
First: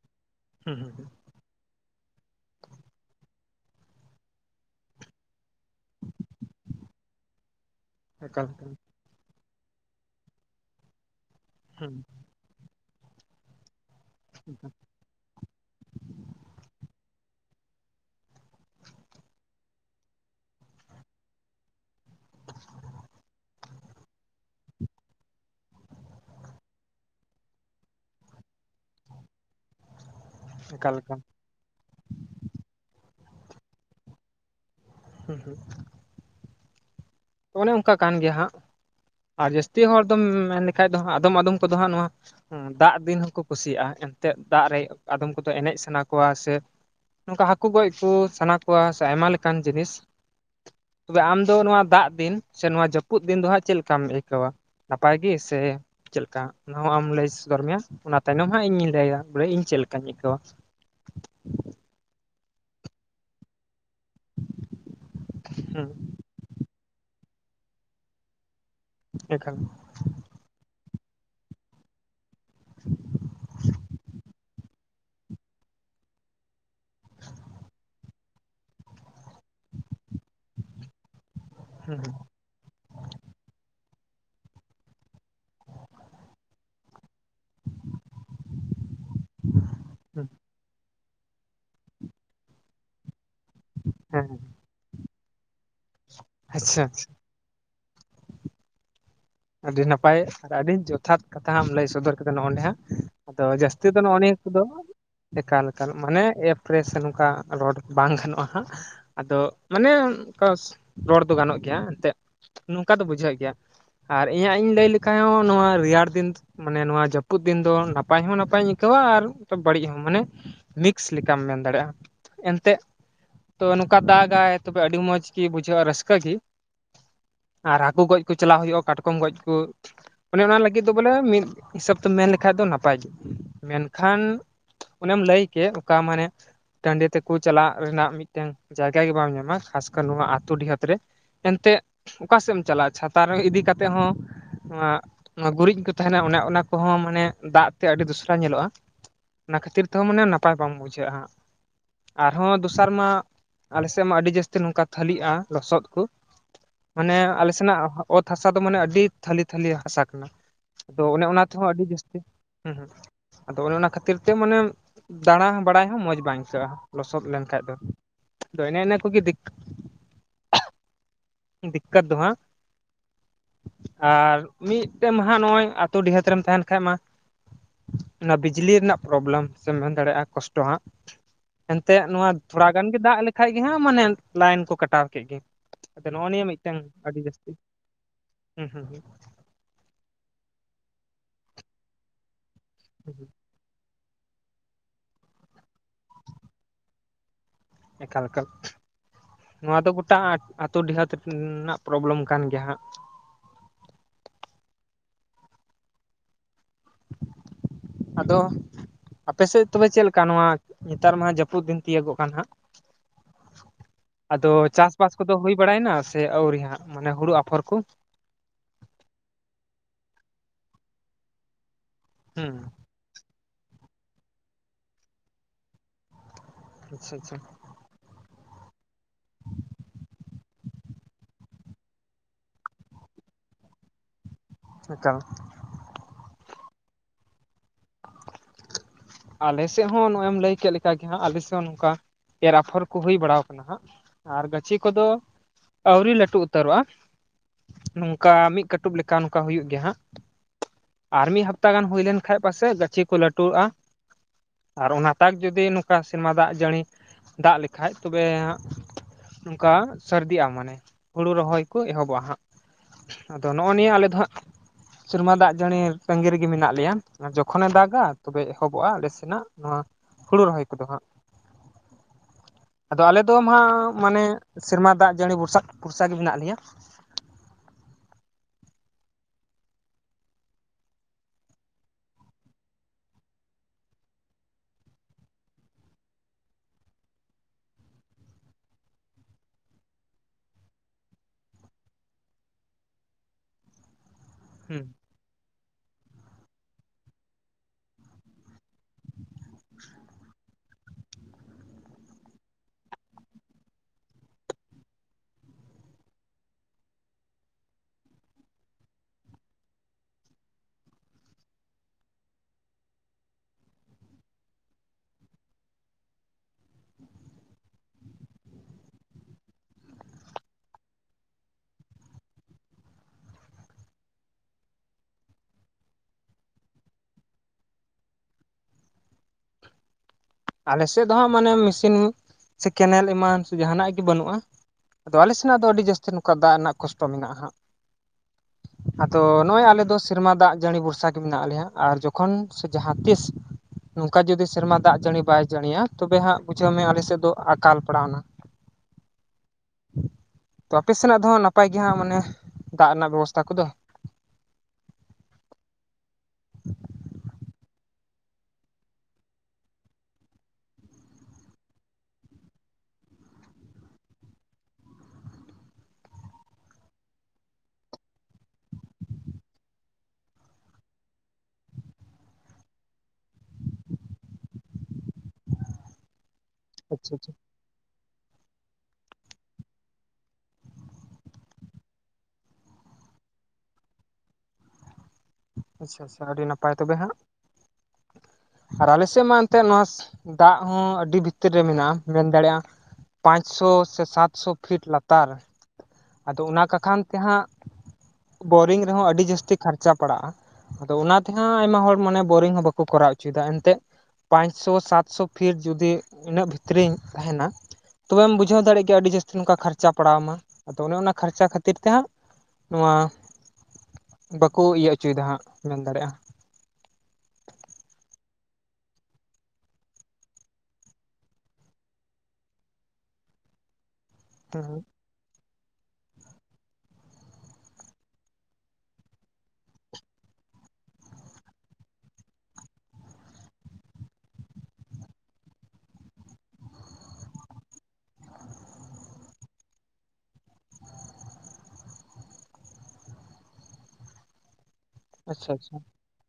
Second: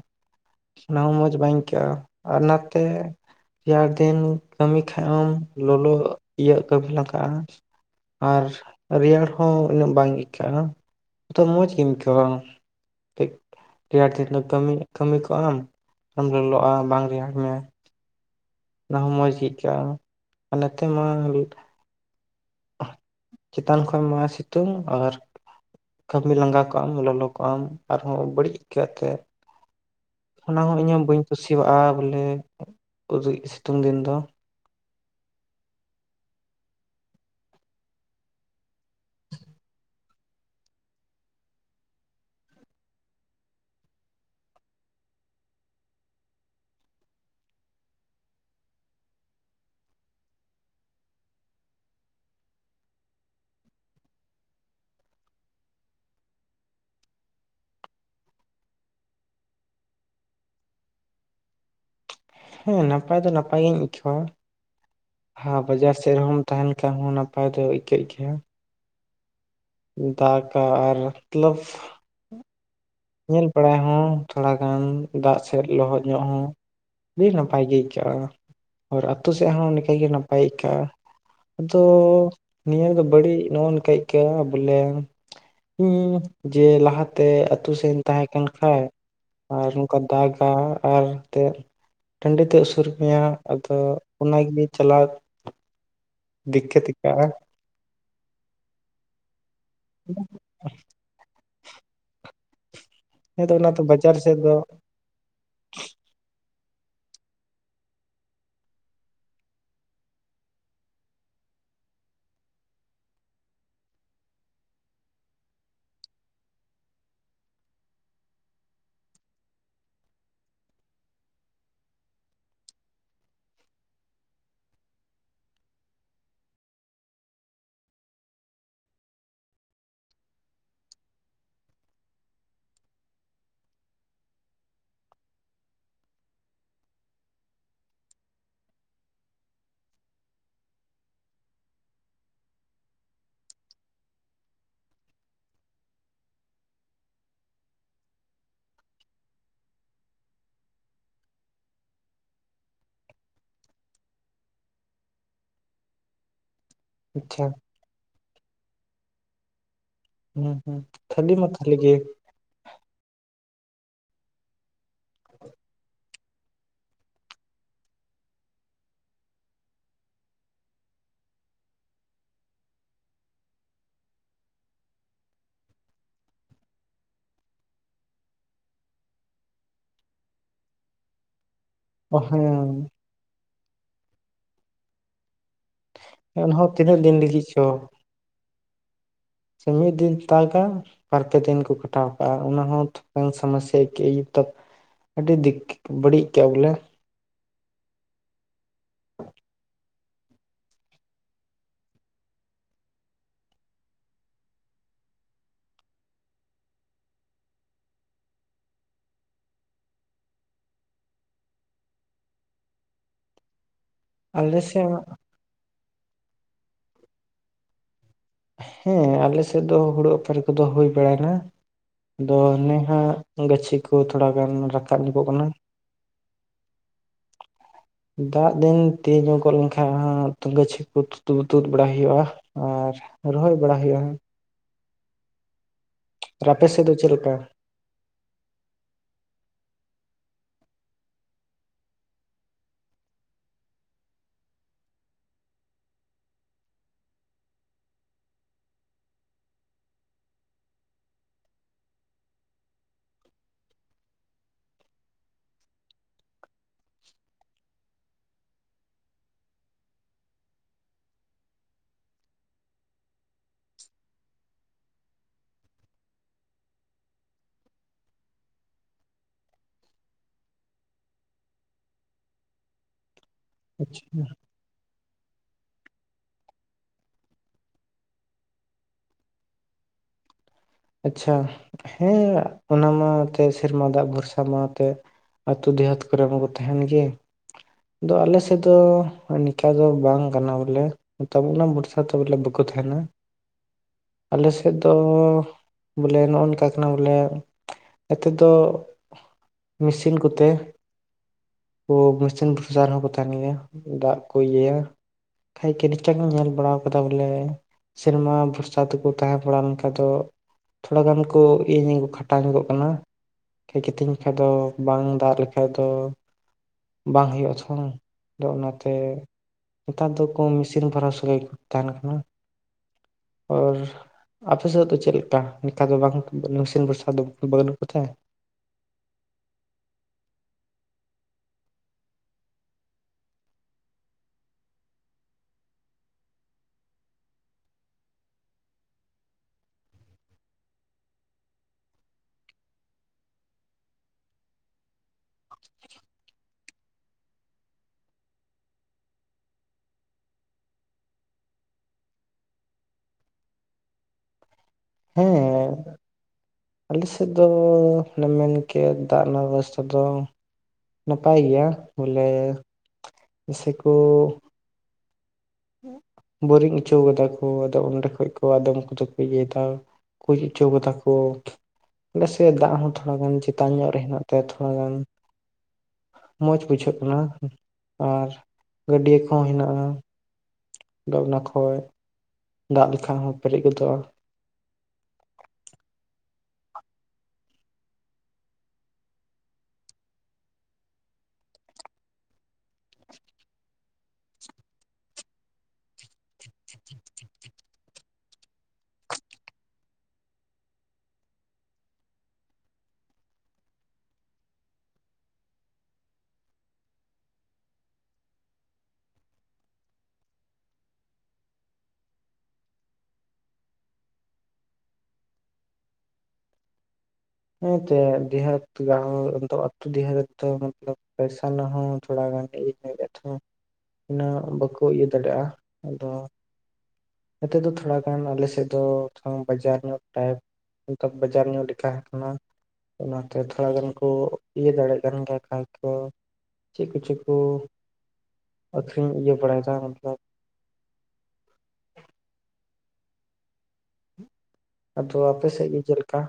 Speaker 1: ᱦᱩᱸ
Speaker 2: ᱚᱱᱟ
Speaker 1: ᱦᱩᱸ
Speaker 2: ᱦᱚᱸ ᱢᱚᱡᱽ ᱵᱟᱧ ᱟᱹᱭᱠᱟᱹᱜ-ᱟ ᱟᱨ ᱱᱟᱛᱮ ᱨᱮᱭᱟᱲ ᱫᱤᱱ ᱠᱟᱹᱢᱤ ᱠᱷᱟᱡᱽ ᱦᱚᱢ ᱞᱚᱞᱚ ᱤᱭᱟᱹᱜ ᱠᱟᱹᱢᱤ ᱞᱟᱜᱟᱜ-ᱟ ᱾ ᱟᱨ
Speaker 1: ᱮᱠᱟᱞ ᱮᱠᱟᱞ
Speaker 2: ᱨᱮᱭᱟᱲ ᱦᱚᱸ ᱩᱱᱟᱹᱜ ᱵᱟᱝ ᱟᱹᱭᱠᱟᱹᱜ-ᱟ ᱛᱚ ᱢᱚᱡᱽ ᱜᱮᱢ
Speaker 1: ᱦᱩᱸ
Speaker 2: ᱟᱹᱭᱠᱟᱹᱣᱟ ᱾ ᱠᱟᱹᱡ ᱨᱮᱭᱟᱲ ᱛᱤᱱ ᱠᱟᱹᱢᱤ ᱠᱟᱹᱢᱤ ᱠᱟᱜ ᱟᱢ ᱵᱟᱢ ᱞᱚᱞᱚᱜ-ᱟ ᱵᱟᱝ ᱨᱮᱭᱟᱲ ᱢᱮᱭᱟ ᱾ ᱚᱱᱟ ᱦᱚᱸ ᱢᱚᱡᱽ ᱟᱹᱭᱠᱟᱹᱜ-ᱟ ᱟᱨ ᱱᱟᱛᱮ ᱢᱟ ᱪᱮᱛᱟᱱ ᱠᱷᱚᱡᱽ ᱢᱟ ᱥᱤᱛᱩᱝ ᱟᱨ ᱠᱟᱹᱢᱤ ᱞᱟᱸᱜᱟ ᱠᱚᱜ-ᱟᱢ ᱞᱚᱞᱚ ᱠᱟᱜ ᱟᱢ ᱟᱨᱦᱚᱸ ᱵᱟᱹᱲᱤᱡ ᱤᱠᱟᱹᱛᱮ ᱚᱱᱟ ᱦᱚᱸ ᱤᱧ
Speaker 1: ᱮᱠᱟᱞ
Speaker 2: ᱦᱚᱸ
Speaker 1: ᱮᱠᱟᱞ
Speaker 2: ᱵᱟᱹᱧ ᱠᱩᱥᱤᱭᱟᱜ-ᱟ ᱵᱚᱞᱮ ᱩᱫᱩᱜ ᱥᱤᱛᱩᱝ ᱫᱤᱱ ᱫᱚ
Speaker 1: ᱦᱩᱸ ᱦᱩᱸ ᱚᱱᱮ ᱚᱱᱠᱟ ᱠᱟᱱ ᱜᱮᱭᱟ ᱦᱟᱸᱜ ᱟᱨ ᱡᱟᱹᱥᱛᱤ ᱦᱚᱲ ᱫᱚᱢ ᱢᱮᱱ ᱞᱮᱠᱷᱟᱡ ᱫᱚ ᱦᱟᱸᱜ ᱟᱫᱚᱢ ᱟᱫᱚᱢ ᱠᱚᱫᱚ ᱦᱟᱸᱜ ᱱᱚᱣᱟ ᱦᱮᱸ ᱫᱟᱜ ᱫᱤᱱ ᱦᱚᱸᱠᱚ ᱠᱩᱥᱤᱭᱟᱜ-ᱟ ᱮᱱᱛᱮᱜ ᱫᱟᱜ ᱨᱮ ᱟᱫᱚᱢ ᱠᱚᱫᱚ ᱮᱱᱮᱡ ᱥᱟᱱᱟ ᱠᱚᱣᱟ ᱥᱮ ᱱᱚᱝᱠᱟ ᱦᱟᱹᱠᱩ ᱜᱚᱡ ᱠᱚ ᱥᱟᱱᱟ ᱠᱚᱣᱟ ᱥᱮ ᱟᱭᱢᱟ ᱞᱮᱠᱟᱱ ᱡᱤᱱᱤᱥ ᱛᱚᱵᱮ ᱟᱢ ᱫᱚ ᱱᱚᱣᱟ ᱫᱟᱜ ᱫᱤᱱ ᱥᱮ ᱱᱚᱣᱟ ᱡᱟᱹᱯᱩᱫ ᱫᱤᱱ ᱫᱚ ᱦᱟᱸᱜ ᱪᱮᱫ ᱞᱮᱠᱟᱢ ᱟᱹᱭᱠᱟᱹᱣᱟ ᱾ ᱱᱟᱯᱟᱭ ᱜᱮ ᱥᱮ ᱪᱮᱫ ᱞᱮᱠᱟ ᱚᱱᱟ ᱦᱚᱸ ᱟᱢ ᱞᱟᱹᱭ ᱥᱚᱫᱚᱨ ᱢᱮᱭᱟ ᱚᱱᱟ ᱛᱟᱭᱱᱚᱢ ᱦᱟᱸᱜ ᱤᱧᱤᱧ ᱞᱟᱹᱭᱟ ᱵᱚᱞᱮ ᱤᱧ ᱪᱮᱫ ᱞᱮᱠᱟᱧ ᱟᱹᱭᱠᱟᱹᱣᱟ ᱾
Speaker 2: *inaudible* ᱦᱮᱸ ᱱᱟᱯᱟᱭ ᱫᱚ ᱱᱟᱯᱟᱭ ᱜᱤᱧ ᱟᱹᱭᱠᱟᱹᱣᱟ ᱟᱨ
Speaker 1: ᱦᱩᱸ
Speaker 2: ᱵᱟᱡᱟᱨ ᱥᱮᱫ ᱨᱮᱦᱚᱸ ᱛᱟᱦᱮᱸᱱ ᱠᱷᱟᱱ ᱦᱚᱸ ᱱᱟᱯᱟᱭ ᱫᱚ ᱟᱹᱭᱠᱟᱹᱜ ᱜᱮᱭᱟ ᱾
Speaker 1: ᱮᱠᱷᱟᱱ
Speaker 2: ᱫᱟᱜ ᱠᱟ ᱟᱨ ᱢᱚᱛᱞᱚᱵ
Speaker 1: *unintelligible*
Speaker 2: ᱧᱮᱞ ᱵᱟᱲᱟᱭ ᱦᱚᱸ ᱛᱷᱚᱲᱟ ᱜᱟᱱ ᱫᱟᱜ ᱥᱮᱫ ᱞᱚᱦᱚᱫ ᱧᱚᱜ ᱦᱚᱸ ᱱᱟᱯᱟᱭ ᱜᱮ ᱤᱠᱟᱹᱜ-ᱟ ᱟᱛᱳ ᱥᱮᱫ ᱦᱚᱸ ᱱᱤᱠᱟᱹ ᱜᱮ ᱱᱟᱯᱟᱭ ᱤᱠᱟᱹᱜ-ᱟ ᱾ ᱟᱫᱚ
Speaker 1: ᱦᱩᱸ
Speaker 2: ᱱᱤᱭᱟᱹ ᱫᱚ ᱵᱟᱹᱲᱤᱡ ᱱᱚᱜ-ᱚ ᱱᱚᱝᱠᱟ ᱟᱹᱭᱠᱟᱹᱜ-ᱟ ᱵᱚᱞᱮ ᱦᱩ ᱡᱮ ᱞᱟᱦᱟᱛᱮ ᱟᱹᱛᱩ ᱥᱮᱫ ᱤᱧ ᱛᱟᱦᱮᱸ ᱠᱟᱱ ᱠᱷᱟᱡᱽ ᱟᱨ ᱱᱚᱝᱠᱟ
Speaker 1: ᱦᱩᱸ
Speaker 2: ᱫᱟᱜᱟ ᱟᱨ ᱮᱱᱛᱮ ᱴᱟᱺᱰᱤ ᱛᱮ ᱩᱥᱩᱨ ᱢᱮᱭᱟ ᱟᱫᱚ
Speaker 1: ᱦᱮᱸ
Speaker 2: ᱚᱱᱟ ᱜᱮᱞᱤᱧ ᱪᱟᱞᱟᱜ ᱫᱤᱠᱷᱮ
Speaker 1: ᱟᱪᱪᱷᱟ ᱟᱪᱪᱷᱟ
Speaker 2: ᱛᱤᱠᱷᱟᱜ-ᱟ
Speaker 1: ᱟᱹᱰᱤ ᱱᱟᱯᱟᱭ ᱟᱨ ᱟᱹᱰᱤ ᱡᱚᱛᱷᱟᱛ ᱠᱟᱛᱷᱟᱢ ᱞᱟᱹᱭ ᱥᱚᱫᱚᱨ ᱠᱮᱫᱟ ᱱᱚᱰᱮᱸ ᱦᱟᱸᱜ
Speaker 2: ᱦᱮᱸ
Speaker 1: ᱟᱫᱚ
Speaker 2: ᱚᱱᱟᱛᱮ
Speaker 1: ᱡᱟᱹᱥᱛᱤ ᱫᱚ
Speaker 2: ᱵᱟᱡᱟᱨ
Speaker 1: ᱱᱚᱜ ᱱᱤᱭᱟᱹ
Speaker 2: ᱥᱮᱫ ᱫᱚ
Speaker 1: ᱠᱚᱫᱚ ᱮᱠᱟᱞ ᱞᱮᱠᱟᱞ ᱢᱟᱱᱮ ᱮᱯ ᱨᱮ ᱥᱮ ᱱᱚᱝᱠᱟ ᱨᱚᱱ ᱵᱟᱝ ᱜᱟᱱᱚᱜᱼᱟ ᱦᱟᱸᱜ᱾ ᱟᱫᱚ ᱢᱟᱱᱮ ᱚᱱᱠᱟ ᱨᱚᱲ ᱫᱚ ᱜᱟᱱᱚᱜ ᱜᱮᱭᱟ ᱮᱱᱛᱮᱫ ᱱᱚᱝᱠᱟ ᱫᱚ ᱵᱩᱡᱷᱟᱹᱜ ᱜᱮᱭᱟ ᱾ ᱟᱨ ᱤᱧᱟᱹᱜ ᱤᱧ ᱞᱟᱹᱭ ᱞᱮᱠᱷᱟᱡ ᱦᱚᱸ ᱱᱚᱣᱟ ᱨᱮᱭᱟᱲ ᱫᱤᱱ ᱢᱟᱱᱮ ᱱᱚᱣᱟ ᱡᱟᱹᱯᱩᱫ ᱫᱤᱱ ᱫᱚ ᱱᱟᱯᱟᱭ ᱦᱚᱸ ᱱᱟᱯᱟᱭᱤᱧ ᱟᱹᱭᱠᱟᱹᱣᱟ ᱟᱨ ᱵᱟᱹᱲᱤᱡ ᱦᱚᱸ, ᱢᱟᱱᱮ ᱢᱤᱠᱥ ᱞᱮᱠᱟᱢ ᱢᱮᱱ ᱫᱟᱲᱮᱭᱟᱜᱼᱟ, ᱮᱱᱛᱮᱜ ᱛᱚ ᱱᱚᱝᱠᱟ ᱫᱟᱜᱟᱭ ᱛᱚᱵᱮ ᱟᱹᱰᱤ ᱢᱚᱸᱡᱽ ᱜᱮ ᱵᱩᱡᱷᱟᱹᱜᱼᱟ ᱨᱟᱹᱥᱠᱟᱹ ᱜᱮ᱾ ᱟᱨ ᱦᱟᱹᱠᱩ ᱜᱚᱡ ᱠᱚ ᱪᱟᱞᱟᱣ ᱦᱩᱭᱩᱜᱼᱟ, ᱠᱟᱴᱠᱚᱢ ᱜᱚᱡ ᱠᱚ, ᱚᱱᱮ ᱚᱱᱟ ᱞᱟᱹᱜᱤᱫ ᱫᱚ ᱵᱚᱞᱮ ᱢᱤᱫ ᱦᱤᱥᱟᱹᱵ ᱛᱮᱢ ᱢᱮᱱ ᱞᱮᱠᱷᱟᱡ ᱫᱚ ᱱᱟᱯᱟᱭ ᱜᱮ, ᱢᱮᱱᱠᱷᱟᱱ ᱚᱱᱮᱢ ᱞᱟᱹᱭ ᱠᱮᱫ ᱚᱱᱠᱟ ᱢᱟᱱᱮ ᱴᱟᱺᱰᱤ ᱛᱮᱠᱚ ᱪᱟᱞᱟᱜ ᱨᱮᱱᱟᱜ ᱢᱤᱫᱴᱮᱱ ᱡᱟᱭᱜᱟ ᱜᱮ ᱵᱟᱢ ᱧᱟᱢᱟ ᱠᱷᱟᱥᱠᱟᱨ ᱱᱚᱣᱟ ᱟᱛᱳ ᱰᱤᱦᱟᱹᱛ ᱨᱮ, ᱮᱱᱛᱮᱜ ᱚᱠᱟ ᱥᱮᱫ ᱮᱢ ᱪᱟᱞᱟᱜᱼᱟ ᱪᱷᱟᱛᱟ ᱨᱮ ᱤᱫᱤ ᱠᱟᱛᱮᱜ ᱦᱚᱸ ᱜᱩᱨᱤᱡ ᱠᱚ ᱛᱟᱦᱮᱱᱟ ᱮ ᱚᱱᱟ ᱠᱚᱦᱚᱸ ᱢᱟᱱᱮ ᱫᱟᱜ ᱛᱮ ᱟᱹᱰᱤ ᱫᱩᱥᱨᱟ ᱧᱮᱞᱚᱜᱼᱟ᱾ ᱚᱱᱟ ᱠᱷᱟᱹᱛᱤᱨ ᱛᱮᱦᱚᱸ ᱢᱟᱱᱮ ᱱᱟᱯᱟᱭ ᱵᱟᱢ ᱵᱩᱡᱷᱟᱹᱜᱼᱟ ᱦᱟᱸᱜ, ᱟᱨᱦᱚᱸ ᱫᱚᱥᱟᱨ ᱢᱟ ᱟᱞᱮᱥᱮᱫ ᱢᱟ ᱟᱹᱰᱤ ᱡᱟᱹᱥᱛᱤ ᱱᱚᱝᱠᱟ ᱛᱷᱟᱹᱞᱤᱜᱼᱟ ᱞᱚᱥᱚᱫ ᱠᱚ, ᱢᱟᱱᱮ
Speaker 2: ᱟᱪᱪᱷᱟ
Speaker 1: ᱟᱞᱮ ᱥᱮᱱᱟᱜ ᱚᱛ ᱦᱟᱥᱟ ᱫᱚ ᱢᱟᱱᱮ ᱟᱹᱰᱤ ᱛᱷᱟᱞᱤ ᱛᱷᱟᱞᱤ ᱦᱟᱥᱟ ᱠᱟᱱᱟ
Speaker 2: ᱦᱩᱸ ᱦᱩᱸ
Speaker 1: ᱟᱫᱚ ᱚᱱᱮ
Speaker 2: ᱛᱷᱟᱹᱞᱤ ᱢᱟ
Speaker 1: ᱚᱱᱟ ᱛᱮᱦᱚᱸ
Speaker 2: ᱛᱷᱟᱹᱞᱤ
Speaker 1: ᱟᱹᱰᱤ
Speaker 2: ᱜᱮ
Speaker 1: ᱡᱟᱹᱥᱛᱤ ᱦᱩᱸ ᱦᱩᱸ ᱟᱫᱚ ᱚᱱᱮ ᱚᱱᱟ ᱠᱷᱟᱹᱛᱤᱨ ᱛᱮ ᱢᱟᱱᱮ ᱫᱟᱬᱟ ᱵᱟᱲᱟᱭ ᱦᱚᱸ ᱢᱚᱸᱡᱽ ᱵᱟᱝ ᱟᱹᱭᱠᱟᱹᱜᱼᱟ᱾ ᱞᱚᱥᱚᱫ ᱞᱮᱱᱠᱷᱟᱡ ᱫᱚ ᱟᱫᱚ ᱚᱱᱮ ᱤᱱᱟᱹ ᱠᱚᱜᱮ ᱫᱤᱠ ᱫᱤᱠᱠᱟᱛ ᱫᱚ ᱦᱟᱸᱜ᱾ ᱟᱨ ᱢᱤᱫᱴᱮᱱ ᱢᱟᱦᱟ ᱱᱚᱜᱼᱚᱭ ᱟᱛᱳ ᱰᱤᱦᱟᱹᱛ ᱨᱮᱢ ᱛᱟᱦᱮᱱ ᱠᱷᱟᱡ ᱢᱟ, ᱚᱱᱟ ᱵᱤᱡᱽᱞᱤ ᱨᱮᱱᱟᱜ ᱯᱨᱚᱵᱞᱮᱢ ᱥᱮᱢ ᱢᱮᱱ ᱫᱟᱲᱮᱭᱟᱜᱼᱟ ᱠᱚᱥᱴᱚ ᱦᱟᱸᱜ᱾ ᱮᱱᱛᱮᱜ
Speaker 2: ᱚ
Speaker 1: ᱱᱚᱣᱟ ᱛᱷᱚᱲᱟ
Speaker 2: ᱦᱮᱸ
Speaker 1: ᱜᱟᱱ ᱜᱮ ᱫᱟᱜ ᱞᱮᱠᱷᱟᱡ ᱜᱮ ᱦᱟᱜ ᱢᱟᱱᱮ ᱞᱟᱭᱤᱱ ᱠᱚ ᱠᱟᱴᱟᱣ ᱠᱮᱫ ᱜᱮ᱾ ᱟᱫᱚ ᱱᱚᱜᱼᱚ ᱱᱤᱭᱟᱹ
Speaker 2: ᱮᱱᱦᱚᱸ ᱛᱤᱱᱟᱹᱜ ᱫᱤᱱ ᱞᱟᱹᱜᱤᱫ ᱪᱚ᱾
Speaker 1: ᱦᱮᱸ ᱦᱩᱸ ᱦᱩᱸ
Speaker 2: ᱥᱮ ᱢᱤᱫ ᱫᱤᱱ ᱫᱟᱜᱟᱭ ᱵᱟᱨᱯᱮ ᱫᱤᱱ ᱠᱚ ᱠᱟᱴᱟᱣ ᱠᱟᱜᱼᱟ ᱚᱱᱟ ᱦᱚᱸ ᱛᱚ ᱥᱚᱢᱚᱥᱥᱟ ᱠᱚ ᱟᱹᱭᱠᱟᱹᱜ᱾ ᱛᱚ ᱟᱹᱰᱤ ᱫᱤᱠ ᱵᱟᱹᱲᱤᱡ ᱠᱮᱭᱟ ᱵᱚᱞᱮ,
Speaker 1: ᱮᱠᱟᱞ ᱮᱠᱟᱞ ᱱᱚᱣᱟ ᱫᱚ ᱜᱚᱴᱟ ᱟᱛᱳ ᱰᱤᱦᱟᱹᱛ ᱨᱮᱱᱟᱜ ᱯᱨᱚᱵᱞᱮᱢ ᱠᱟᱱ ᱜᱮᱭᱟ ᱦᱟᱸᱜ᱾ *unintelligible* ᱟᱫᱚ ᱟᱯᱮᱥᱮᱫ ᱛᱚᱵᱮ ᱪᱮᱫ ᱞᱮᱠᱟ ᱱᱚᱣᱟ ᱱᱮᱛᱟᱨ ᱢᱟᱦᱟᱸ ᱡᱟᱹᱯᱩᱫ ᱫᱤᱱ ᱛᱤᱭᱳᱜᱚᱜ ᱠᱟᱱ ᱦᱟᱸᱜ?
Speaker 2: *inaudible*
Speaker 1: ᱟᱫᱚ
Speaker 2: ᱥᱮᱫ
Speaker 1: ᱪᱟᱥᱵᱟᱥ ᱠᱚᱫᱚ ᱦᱩᱭ ᱵᱟᱲᱟᱭᱮᱱᱟ ᱥᱮ ᱟᱹᱣᱨᱤᱦᱟᱸ ᱢᱟᱱᱮ ᱦᱩᱲᱩ ᱟᱯᱷᱚᱨ ᱠᱚ,
Speaker 2: ᱦᱮᱸ ᱟᱞᱮ ᱥᱮᱫ ᱫᱚ ᱦᱩᱲᱩ ᱟᱯᱷᱚᱨ ᱠᱚᱫᱚ ᱦᱩᱭ ᱵᱟᱲᱟᱭᱱᱟ, ᱟᱫᱚ
Speaker 1: ᱦᱩᱸ
Speaker 2: ᱱᱮᱦᱟᱜ ᱜᱟᱹᱪᱷᱤ ᱠᱚ ᱛᱷᱚᱲᱟ ᱜᱟᱱ ᱨᱟᱠᱟᱵ ᱧᱚᱜᱚᱜ ᱠᱟᱱᱟ᱾
Speaker 1: ᱟᱪᱪᱷᱟ ᱟᱪᱪᱷᱟ
Speaker 2: ᱫᱟᱜ ᱫᱤᱱ ᱛᱤ ᱧᱚ ᱜᱚᱫ ᱞᱮᱱᱠᱷᱟᱱᱡ ᱜᱟᱹᱪᱷᱤ ᱠᱚ ᱛᱩ ᱛᱩᱫ ᱵᱟᱲᱟᱭ ᱦᱩᱭᱩᱜᱼᱟ, ᱟᱨ ᱨᱚᱦᱚᱭ ᱵᱟᱲᱟ ᱦᱩᱭᱩᱜᱼᱟ᱾
Speaker 1: ᱮᱠᱟᱞ
Speaker 2: ᱟᱨ ᱟᱯᱮᱥᱮᱫ ᱫᱚ ᱪᱮᱫ ᱞᱮᱠᱟ?
Speaker 1: ᱟᱞᱮᱥᱮᱫ ᱦᱚᱸ ᱱᱚᱜᱼᱚᱭ ᱮᱢ ᱞᱟᱹᱭ ᱠᱮᱫ ᱞᱮᱠᱟᱜ ᱜᱮ ᱦᱟᱜ ᱟᱞᱮ ᱥᱮᱫ ᱦᱚᱸ ᱱᱚᱝᱠᱟ ᱮᱨ ᱟᱯᱷᱚᱨ ᱠᱚ ᱦᱩᱭ ᱵᱟᱲᱟ ᱟᱠᱟᱱᱟ ᱦᱟᱸᱜ᱾ ᱟᱨ ᱜᱟᱹᱪᱷᱤ ᱠᱚᱫᱚ ᱟᱹᱣᱨᱤ ᱞᱟᱹᱴᱩ ᱩᱛᱟᱹᱨᱚᱜᱼᱟ᱾ ᱱᱚᱝᱠᱟ ᱢᱤᱫ ᱠᱟᱹᱴᱩᱵ ᱞᱮᱠᱟ ᱱᱚᱝᱠᱟ ᱦᱩᱭᱩᱜ ᱜᱮᱭᱟ ᱦᱟᱸᱜ᱾ ᱟᱨ ᱢᱤᱫ ᱦᱟᱯᱛᱟ ᱜᱟᱱ ᱦᱩᱭ ᱞᱮᱱᱠᱷᱟᱡ ᱯᱟᱥᱮᱡ ᱜᱟᱹᱪᱷᱤ ᱠᱚ ᱞᱟᱹᱴᱩᱜᱼᱟ᱾ ᱟᱨ ᱚᱱᱟ ᱛᱟᱠ ᱡᱩᱫᱤ ᱱᱚᱝᱠᱟ ᱥᱮᱨᱢᱟ ᱫᱟᱜ ᱡᱟᱹᱲᱤ ᱫᱟᱜ ᱞᱮᱠᱷᱟᱡ ᱛᱚᱵᱮ ᱦᱟᱸᱜ ᱱᱚᱝᱠᱟ ᱥᱟᱨᱫᱤᱜᱼᱟ ᱢᱟᱱᱮ ᱦᱩᱲᱩ ᱨᱚᱦᱚᱭ ᱠᱚ ᱮᱦᱚᱵᱚᱜᱼᱟ ᱦᱟᱸᱜ᱾ ᱟᱫᱚ ᱱᱚᱜᱼᱚᱭ ᱱᱤᱭᱟᱹ ᱟᱞᱮ ᱫᱚ ᱦᱟᱸᱜ ᱥᱮᱨᱢᱟ ᱫᱟᱜ ᱡᱟᱹᱲᱤ ᱛᱟᱺᱜᱤ ᱨᱮᱜᱮ ᱢᱮᱱᱟᱜ ᱞᱮᱭᱟ ᱟᱨ ᱡᱚᱠᱷᱚᱱᱮ ᱫᱟᱜ ᱛᱚᱵᱮ ᱮᱦᱚᱵᱚᱜᱼᱟ ᱟᱞᱮ ᱥᱮᱱᱟᱜ ᱱᱚᱣᱟ ᱦᱩᱲᱩ ᱨᱚᱦᱚᱭ ᱠᱚᱫᱚ ᱦᱟᱸᱜ᱾ ᱟᱫᱚ ᱟᱞᱮ ᱫᱚ ᱢᱟᱜ ᱢᱟᱱᱮ ᱥᱮᱨᱢᱟ ᱫᱟᱜ ᱡᱟᱹᱲᱤ ᱵᱚᱨᱥᱟ ᱵᱚᱨᱥᱟ ᱜᱮ ᱢᱮᱱᱟᱜ ᱞᱮᱭᱟ᱾
Speaker 2: ᱟᱪᱪᱷᱟ ᱦᱮᱸ ᱚᱱᱟ ᱢᱟ ᱛᱮ ᱥᱮᱨᱢᱟ ᱫᱟᱜ ᱵᱷᱚᱨᱥᱟ ᱢᱟᱛᱮ ᱟᱛᱳ ᱫᱮᱦᱮᱛ ᱠᱚᱨᱮ ᱢᱟ ᱠᱚ ᱛᱟᱦᱮᱱ ᱜᱮ ᱫᱚ ᱟᱞᱮ ᱥᱮᱫ ᱫᱚ ᱱᱤᱝᱠᱟ ᱫᱚ ᱵᱟᱝ ᱜᱟᱱᱚᱜ-ᱟ ᱵᱚᱞᱮ ᱛᱟᱵᱚᱱᱟ ᱵᱚᱨᱥᱟ ᱫᱚ ᱵᱚᱞᱮ ᱵᱟᱠᱚ ᱛᱟᱦᱮᱱᱟ ᱟᱞᱮ ᱥᱮᱫ
Speaker 1: ᱦᱩᱸ
Speaker 2: ᱫᱚ ᱵᱚᱞᱮ ᱱᱚᱜᱼᱚ ᱱᱚᱝᱠᱟ ᱠᱟᱱᱟ ᱵᱚᱞᱮ ᱱᱮᱛᱚᱜ ᱫᱚ ᱢᱮᱥᱤᱱ ᱠᱚᱛᱮ ᱳ ᱵᱩᱥᱪᱟᱱ *unintelligible* ᱯᱷᱩᱥᱟᱨ *unintelligible* ᱦᱚᱸᱠᱚ ᱛᱟᱦᱮᱱ ᱜᱮᱭᱟ ᱫᱟᱜ ᱠᱚ ᱤᱭᱟᱹᱭᱟ ᱥᱟᱭᱠᱮᱞ *unintelligible* ᱠᱮᱨᱮᱪᱮᱱ ᱦᱚᱸᱧ ᱧᱮᱞ ᱵᱟᱲᱟ ᱟᱠᱟᱫᱟ ᱵᱚᱞᱮ ᱥᱮᱨᱢᱟ ᱵᱷᱚᱨᱥᱟ ᱛᱮᱠᱚ ᱛᱟᱦᱮᱸ ᱵᱟᱲᱟ ᱞᱮᱱᱠᱷᱟᱱ ᱫᱚ ᱛᱷᱚᱲᱟ ᱜᱟᱱ ᱠᱚ ᱤᱧ ᱠᱚ ᱠᱷᱟᱴᱟᱣ ᱧᱚᱜᱚᱜ ᱠᱟᱱᱟ᱾ *unintelligible* ᱵᱟᱠᱷᱟᱡ ᱫᱚ ᱵᱟᱝ ᱫᱟᱜ ᱞᱮᱠᱷᱟᱡ ᱫᱚ ᱵᱟᱝ ᱦᱩᱭᱩᱜ-ᱟ ᱛᱷᱚ *unintelligible* ᱟᱫᱚ ᱚᱱᱟᱛᱮ ᱱᱮᱛᱟᱨ ᱫᱚᱠᱚ ᱢᱮᱥᱤᱱ ᱵᱷᱚᱨᱟ ᱥᱟᱹᱜᱟᱹᱭ ᱠᱚ ᱛᱟᱦᱮᱱ ᱠᱟᱱᱟ᱾ ᱟᱨ ᱟᱯᱮ ᱥᱮᱫ ᱫᱚ ᱪᱮᱫ ᱞᱮᱠᱟ? ᱱᱚᱱᱠᱟ ᱫᱚ *unintelligible* ᱫᱚ ᱵᱟᱹᱱᱩᱜ ᱠᱚ ᱛᱮ
Speaker 1: ᱟᱞᱮ ᱥᱮᱫ ᱫᱚ ᱦᱟᱸᱜ ᱢᱟᱱᱮ ᱢᱮᱥᱤᱱ ᱥᱮ ᱠᱮᱱᱮᱞ ᱮᱢᱟᱱ ᱥᱮ ᱡᱟᱦᱟᱱᱟᱜ ᱜᱮ ᱵᱟᱹᱱᱩᱜᱼᱟ᱾ ᱟᱫᱚ ᱟᱞᱮ ᱥᱮᱱᱟᱜ ᱫᱚ ᱟᱹᱰᱤ ᱡᱟᱹᱥᱛᱤ ᱱᱚᱝᱠᱟ ᱫᱟᱜ ᱨᱮᱱᱟᱜ ᱠᱚᱥᱴᱚ ᱢᱮᱱᱟᱜᱼᱟ ᱦᱟᱸᱜ ᱟᱫᱚ ᱱᱚᱜᱼᱚᱭ ᱟᱞᱮ ᱫᱚ ᱥᱮᱨᱢᱟ ᱫᱟᱜ ᱡᱟᱹᱲᱤ ᱵᱷᱚᱨᱥᱟ ᱜᱮ ᱢᱮᱱᱟᱜ ᱞᱮᱭᱟ ᱟᱨ ᱡᱚᱠᱷᱚᱱ ᱥᱮ ᱡᱟᱦᱟᱸ ᱛᱤᱥ ᱱᱚᱝᱠᱟ ᱡᱩᱫᱤ ᱥᱮᱨᱢᱟ ᱫᱟᱜ ᱡᱟᱹᱲᱤ ᱵᱟᱭ ᱡᱟᱹᱲᱤᱭᱟ ᱛᱚᱵᱮ ᱦᱟᱸᱜ ᱵᱩᱡᱷᱟᱹᱣ ᱢᱮ ᱟᱞᱮ ᱥᱮᱫ ᱫᱚ ᱟᱠᱟᱞ ᱯᱟᱲᱟᱣᱱᱟ। ᱛᱚ ᱟᱯᱮ ᱥᱮᱱᱟᱜ ᱫᱚ ᱦᱟᱸᱜ ᱱᱟᱯᱟᱭ ᱜᱮ ᱦᱟᱸᱜ ᱢᱟᱱᱮ ᱫᱟᱜ ᱨᱮᱱᱟᱜ ᱵᱮᱵᱚᱥᱛᱷᱟ ᱠᱚᱫᱚ
Speaker 2: ᱦᱮᱸ ᱟᱞᱮ ᱥᱮᱫ ᱫᱚ ᱮ ᱢᱮᱱ ᱠᱮᱫ ᱫᱟᱜ ᱨᱮᱱᱟᱜ ᱵᱮᱵᱚᱥᱛᱷᱟ ᱫᱚ ᱱᱟᱯᱟᱭ ᱜᱮᱭᱟ ᱵᱚᱞᱮ ᱥᱮ ᱠᱚ ᱵᱳᱨᱤᱝ ᱦᱚᱪᱚ ᱠᱟᱫᱟ ᱠᱚ ᱟᱫᱚ ᱚᱸᱰᱮ ᱠᱷᱡ ᱠᱚ ᱟᱫᱚᱢ ᱠᱚᱫᱚ ᱠᱚ ᱤᱭᱟᱹᱭ ᱫᱟ ᱠᱩᱸᱭ *unintelligible* ᱦᱚᱪᱚ ᱠᱟᱫᱟ ᱠᱚ ᱟᱞᱮ ᱥᱮᱫ ᱫᱟᱜ ᱦᱚᱸ ᱛᱷᱚᱲᱟ ᱜᱟᱱ ᱪᱮᱛᱟᱱ ᱧᱚᱜ ᱨᱮ ᱦᱮᱱᱟᱜ ᱛᱟᱭᱟ ᱛᱷᱚᱲᱟ ᱜᱟᱱ ᱢᱚᱡᱽ ᱵᱩᱡᱷᱟᱹᱜ
Speaker 1: ᱟᱪᱪᱷᱟ
Speaker 2: ᱠᱟᱱᱟ
Speaker 1: ᱟᱪᱪᱷᱟ
Speaker 2: ᱟᱨ ᱜᱟᱹᱰᱭᱟᱹ ᱠᱚᱦᱚᱸ ᱦᱮᱱᱟᱜᱼᱟ᱾ ᱚᱱᱟ ᱠᱷᱚᱡ ᱫᱟᱜ ᱞᱮᱠᱷᱟ ᱦᱚᱸ ᱯᱮᱨᱮᱡ ᱜᱚᱫᱚᱜᱼᱟ᱾
Speaker 1: ᱟᱪᱪᱷᱟ ᱟᱪᱪᱷᱟ ᱟᱹᱰᱤ ᱱᱟᱯᱟᱭ ᱛᱚᱵᱮ ᱦᱟᱸᱜ ᱟᱨ ᱟᱞᱮ ᱥᱮᱫ ᱢᱟ ᱮᱱᱛᱮᱜ ᱱᱚᱣᱟ ᱫᱟᱜ ᱦᱚᱸ ᱟᱹᱰᱤ ᱵᱷᱤᱛᱤᱨ ᱨᱮ ᱢᱮᱱᱟᱜᱼᱟ᱾ ᱢᱮᱱ ᱫᱟᱲᱮᱭᱟᱜᱼᱟ᱾ ᱯᱟᱸᱪᱥᱚ ᱥᱮ ᱥᱟᱛᱥᱚ ᱯᱷᱤᱴ ᱞᱟᱛᱟᱨ ᱨᱮ ᱟᱫᱚ ᱚᱱᱟ ᱠᱚᱠᱷᱟᱱ ᱛᱮ ᱦᱟᱸᱜ ᱵᱳᱨᱤᱝ ᱨᱮᱦᱚᱸ ᱟᱹᱰᱤ ᱡᱟᱹᱥᱛᱤ ᱠᱷᱚᱨᱪᱟ ᱯᱟᱲᱟᱜᱼᱟ᱾ ᱟᱫᱚ ᱚᱱᱟ ᱛᱮ ᱦᱟᱸᱜ ᱟᱭᱢᱟ ᱦᱚᱲ ᱢᱟᱱᱮ ᱵᱳᱨᱤᱝ ᱦᱚᱸ ᱵᱟᱠᱚ ᱠᱚᱨᱟᱣ ᱦᱚᱪᱚᱭᱮᱫᱟ ᱮᱱᱛᱮᱜ ᱯᱟᱸᱪᱥᱚ ᱥᱟᱛᱥᱚ ᱯᱷᱤᱴ ᱡᱩᱫᱤ ᱤᱱᱟᱹᱜ ᱵᱷᱤᱛᱨᱤᱧ ᱛᱟᱦᱮᱱᱟ᱾ ᱛᱚᱵᱮᱢ ᱵᱩᱡᱷᱟᱹᱣ ᱫᱟᱲᱮᱜ ᱠᱮᱭᱟ ᱟᱹᱰᱤ ᱡᱟᱹᱥᱛᱤ ᱱᱚᱝᱠᱟ ᱠᱷᱟᱨᱪᱟ ᱯᱟᱲᱟᱣ ᱟᱢᱟ ᱛᱚ ᱚᱱᱮ ᱚᱱᱟ ᱠᱷᱚᱨᱪᱟ ᱠᱷᱟᱹᱛᱤᱨ ᱛᱮ ᱦᱟᱸᱜ ᱱᱚᱣᱟ ᱵᱟᱠᱚ ᱤᱭᱟᱹ ᱚᱪᱚᱭᱮᱫᱟ ᱦᱟᱸᱜ ᱢᱮᱱ ᱫᱟᱲᱮᱭᱟᱜᱼᱟ᱾
Speaker 2: ᱦᱮᱸᱛᱮ ᱫᱤᱦᱟᱹᱛ *unintelligible* ᱯᱚᱭᱥᱟ ᱨᱮᱱᱟᱜ ᱦᱚᱸ ᱛᱷᱚᱲᱟ ᱜᱟᱱ *unintelligible* ᱩᱱᱟᱹᱜ
Speaker 1: ᱦᱮᱸ
Speaker 2: ᱵᱟᱠᱚ ᱤᱭᱟᱹ ᱫᱟᱲᱮᱭᱟᱜᱼᱟ ᱟᱫᱚ ᱱᱚᱛᱮ ᱫᱚ ᱛᱷᱚᱲᱟ ᱜᱟᱱ ᱟᱞᱮ ᱥᱮᱫ ᱫᱚ ᱛᱷᱚᱲ ᱵᱟᱡᱟᱨ ᱧᱚᱜ ᱴᱟᱭᱤᱯ ᱚᱱᱠᱟ ᱵᱟᱡᱟᱨ ᱧᱚᱜ ᱞᱮᱠᱟ᱾ ᱚᱱᱟ ᱚᱱᱟᱛᱮ ᱛᱷᱚᱲᱟ ᱜᱟᱱ ᱠᱚ ᱤᱭᱟᱹ ᱫᱟᱲᱮᱜ ᱠᱟᱱ ᱜᱮᱭᱟ ᱠᱟᱹᱢᱤ ᱠᱚ ᱪᱮᱫ ᱠᱚᱪᱚ ᱠᱚ ᱟᱹᱠᱷᱨᱤᱧ ᱤᱭᱟᱹ ᱵᱟᱲᱟᱭᱫᱟ ᱢᱚᱛᱞᱚᱵ ᱟᱫᱚ ᱟᱯᱮ
Speaker 1: ᱟᱪᱪᱷᱟ
Speaker 2: ᱥᱮᱫ
Speaker 1: ᱟᱪᱪᱷᱟ
Speaker 2: ᱜᱮ ᱪᱮᱫ ᱞᱮᱠᱟ?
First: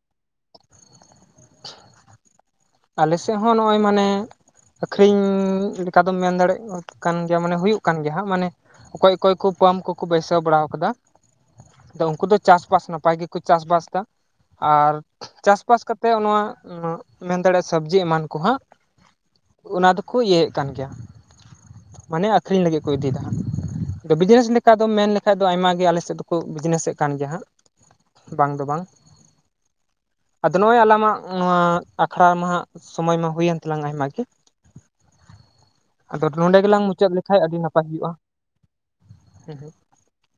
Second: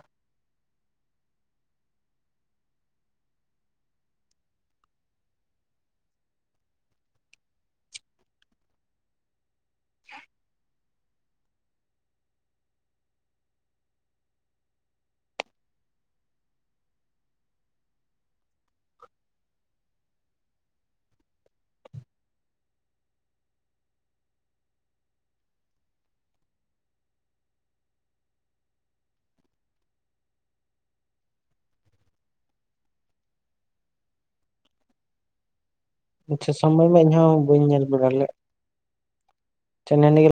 Speaker 1: *inaudible* ᱟᱞᱮ ᱥᱮᱫ ᱦᱚᱸ ᱱᱚᱜᱼᱚᱭ ᱢᱟᱱᱮ ᱟᱹᱠᱷᱨᱤᱧ ᱞᱮᱠᱟ ᱫᱚᱢ ᱢᱮᱱ ᱫᱟᱲᱮᱭᱟᱜ ᱠᱟᱱ ᱜᱮᱭᱟ ᱢᱟᱱᱮ ᱦᱩᱭᱩᱜ ᱠᱟᱱ ᱜᱮᱭᱟ ᱦᱟᱸᱜ ᱢᱟᱱᱮ ᱚᱠᱚᱭ ᱚᱠᱚᱭ ᱠᱚ ᱯᱟᱢᱯ ᱠᱚᱠᱚ ᱵᱟᱹᱭᱥᱟᱹᱣ ᱵᱟᱲᱟ ᱟᱠᱟᱫᱟ᱾ ᱟᱫᱚ ᱩᱱᱠᱩ ᱫᱚ ᱪᱟᱥᱵᱟᱥ ᱱᱟᱯᱟᱭ ᱜᱮᱠᱚ ᱪᱟᱥᱵᱟᱥ ᱮᱫᱟ᱾ ᱟᱨ ᱪᱟᱥᱵᱟᱥ ᱠᱟᱛᱮᱫ ᱱᱚᱣᱟ ᱢᱮᱱ ᱫᱟᱲᱮᱭᱟᱜᱼᱟ ᱥᱚᱵᱽᱡᱤ ᱮᱢᱟᱱ ᱠᱚ ᱦᱟᱸᱜ ᱚᱱᱟ ᱫᱚᱠᱚ ᱤᱭᱟᱹᱭᱮᱫ ᱠᱟᱱ ᱜᱮᱭᱟ᱾ ᱢᱟᱱᱮ ᱟᱹᱠᱷᱨᱤᱧ ᱞᱟᱹᱜᱤᱫ ᱠᱚ ᱤᱫᱤᱭᱮᱫᱟ ᱦᱟᱸᱜ ᱵᱤᱡᱽᱱᱮᱥ ᱞᱮᱠᱟ ᱫᱚ ᱢᱮᱱ ᱞᱮᱠᱷᱟᱡ ᱫᱚ ᱟᱭᱢᱟ ᱜᱮ ᱟᱞᱮ ᱥᱮᱫ ᱫᱚᱠᱚ ᱵᱤᱡᱽᱱᱮᱥ ᱮᱫ ᱠᱟᱱ ᱜᱮᱭᱟ ᱦᱟᱸᱜ ᱵᱟᱝ ᱫᱚ ᱵᱟᱝ ᱟᱫᱚ ᱱᱚᱜᱼᱚᱭ ᱟᱞᱟᱢᱟᱜ ᱱᱚᱣᱟ ᱟᱠᱷᱲᱟ ᱢᱟ ᱦᱟᱸᱜ ᱥᱚᱢᱚᱭ ᱢᱟ ᱦᱩᱭᱮᱱ ᱛᱟᱞᱟᱝ ᱟᱭᱢᱟ ᱜᱮ ᱟᱫᱚ
Speaker 2: ᱟᱪᱪᱷᱟ
Speaker 1: ᱱᱚᱸᱰᱮ ᱜᱮᱞᱟᱝ
Speaker 2: ᱥᱚᱢᱚᱭ ᱢᱟ
Speaker 1: ᱢᱩᱪᱟᱹᱫ
Speaker 2: ᱤᱧᱦᱚᱸ
Speaker 1: ᱞᱮᱠᱷᱟᱡ ᱟᱹᱰᱤ
Speaker 2: ᱵᱟᱹᱧ ᱧᱮᱞ
Speaker 1: ᱱᱟᱯᱟᱭ
Speaker 2: ᱵᱟᱲᱟ
Speaker 1: ᱦᱩᱭᱩᱜᱼᱟ᱾
Speaker 2: ᱞᱮᱫ
Speaker 1: ᱦᱮᱸ
Speaker 2: *unintelligible*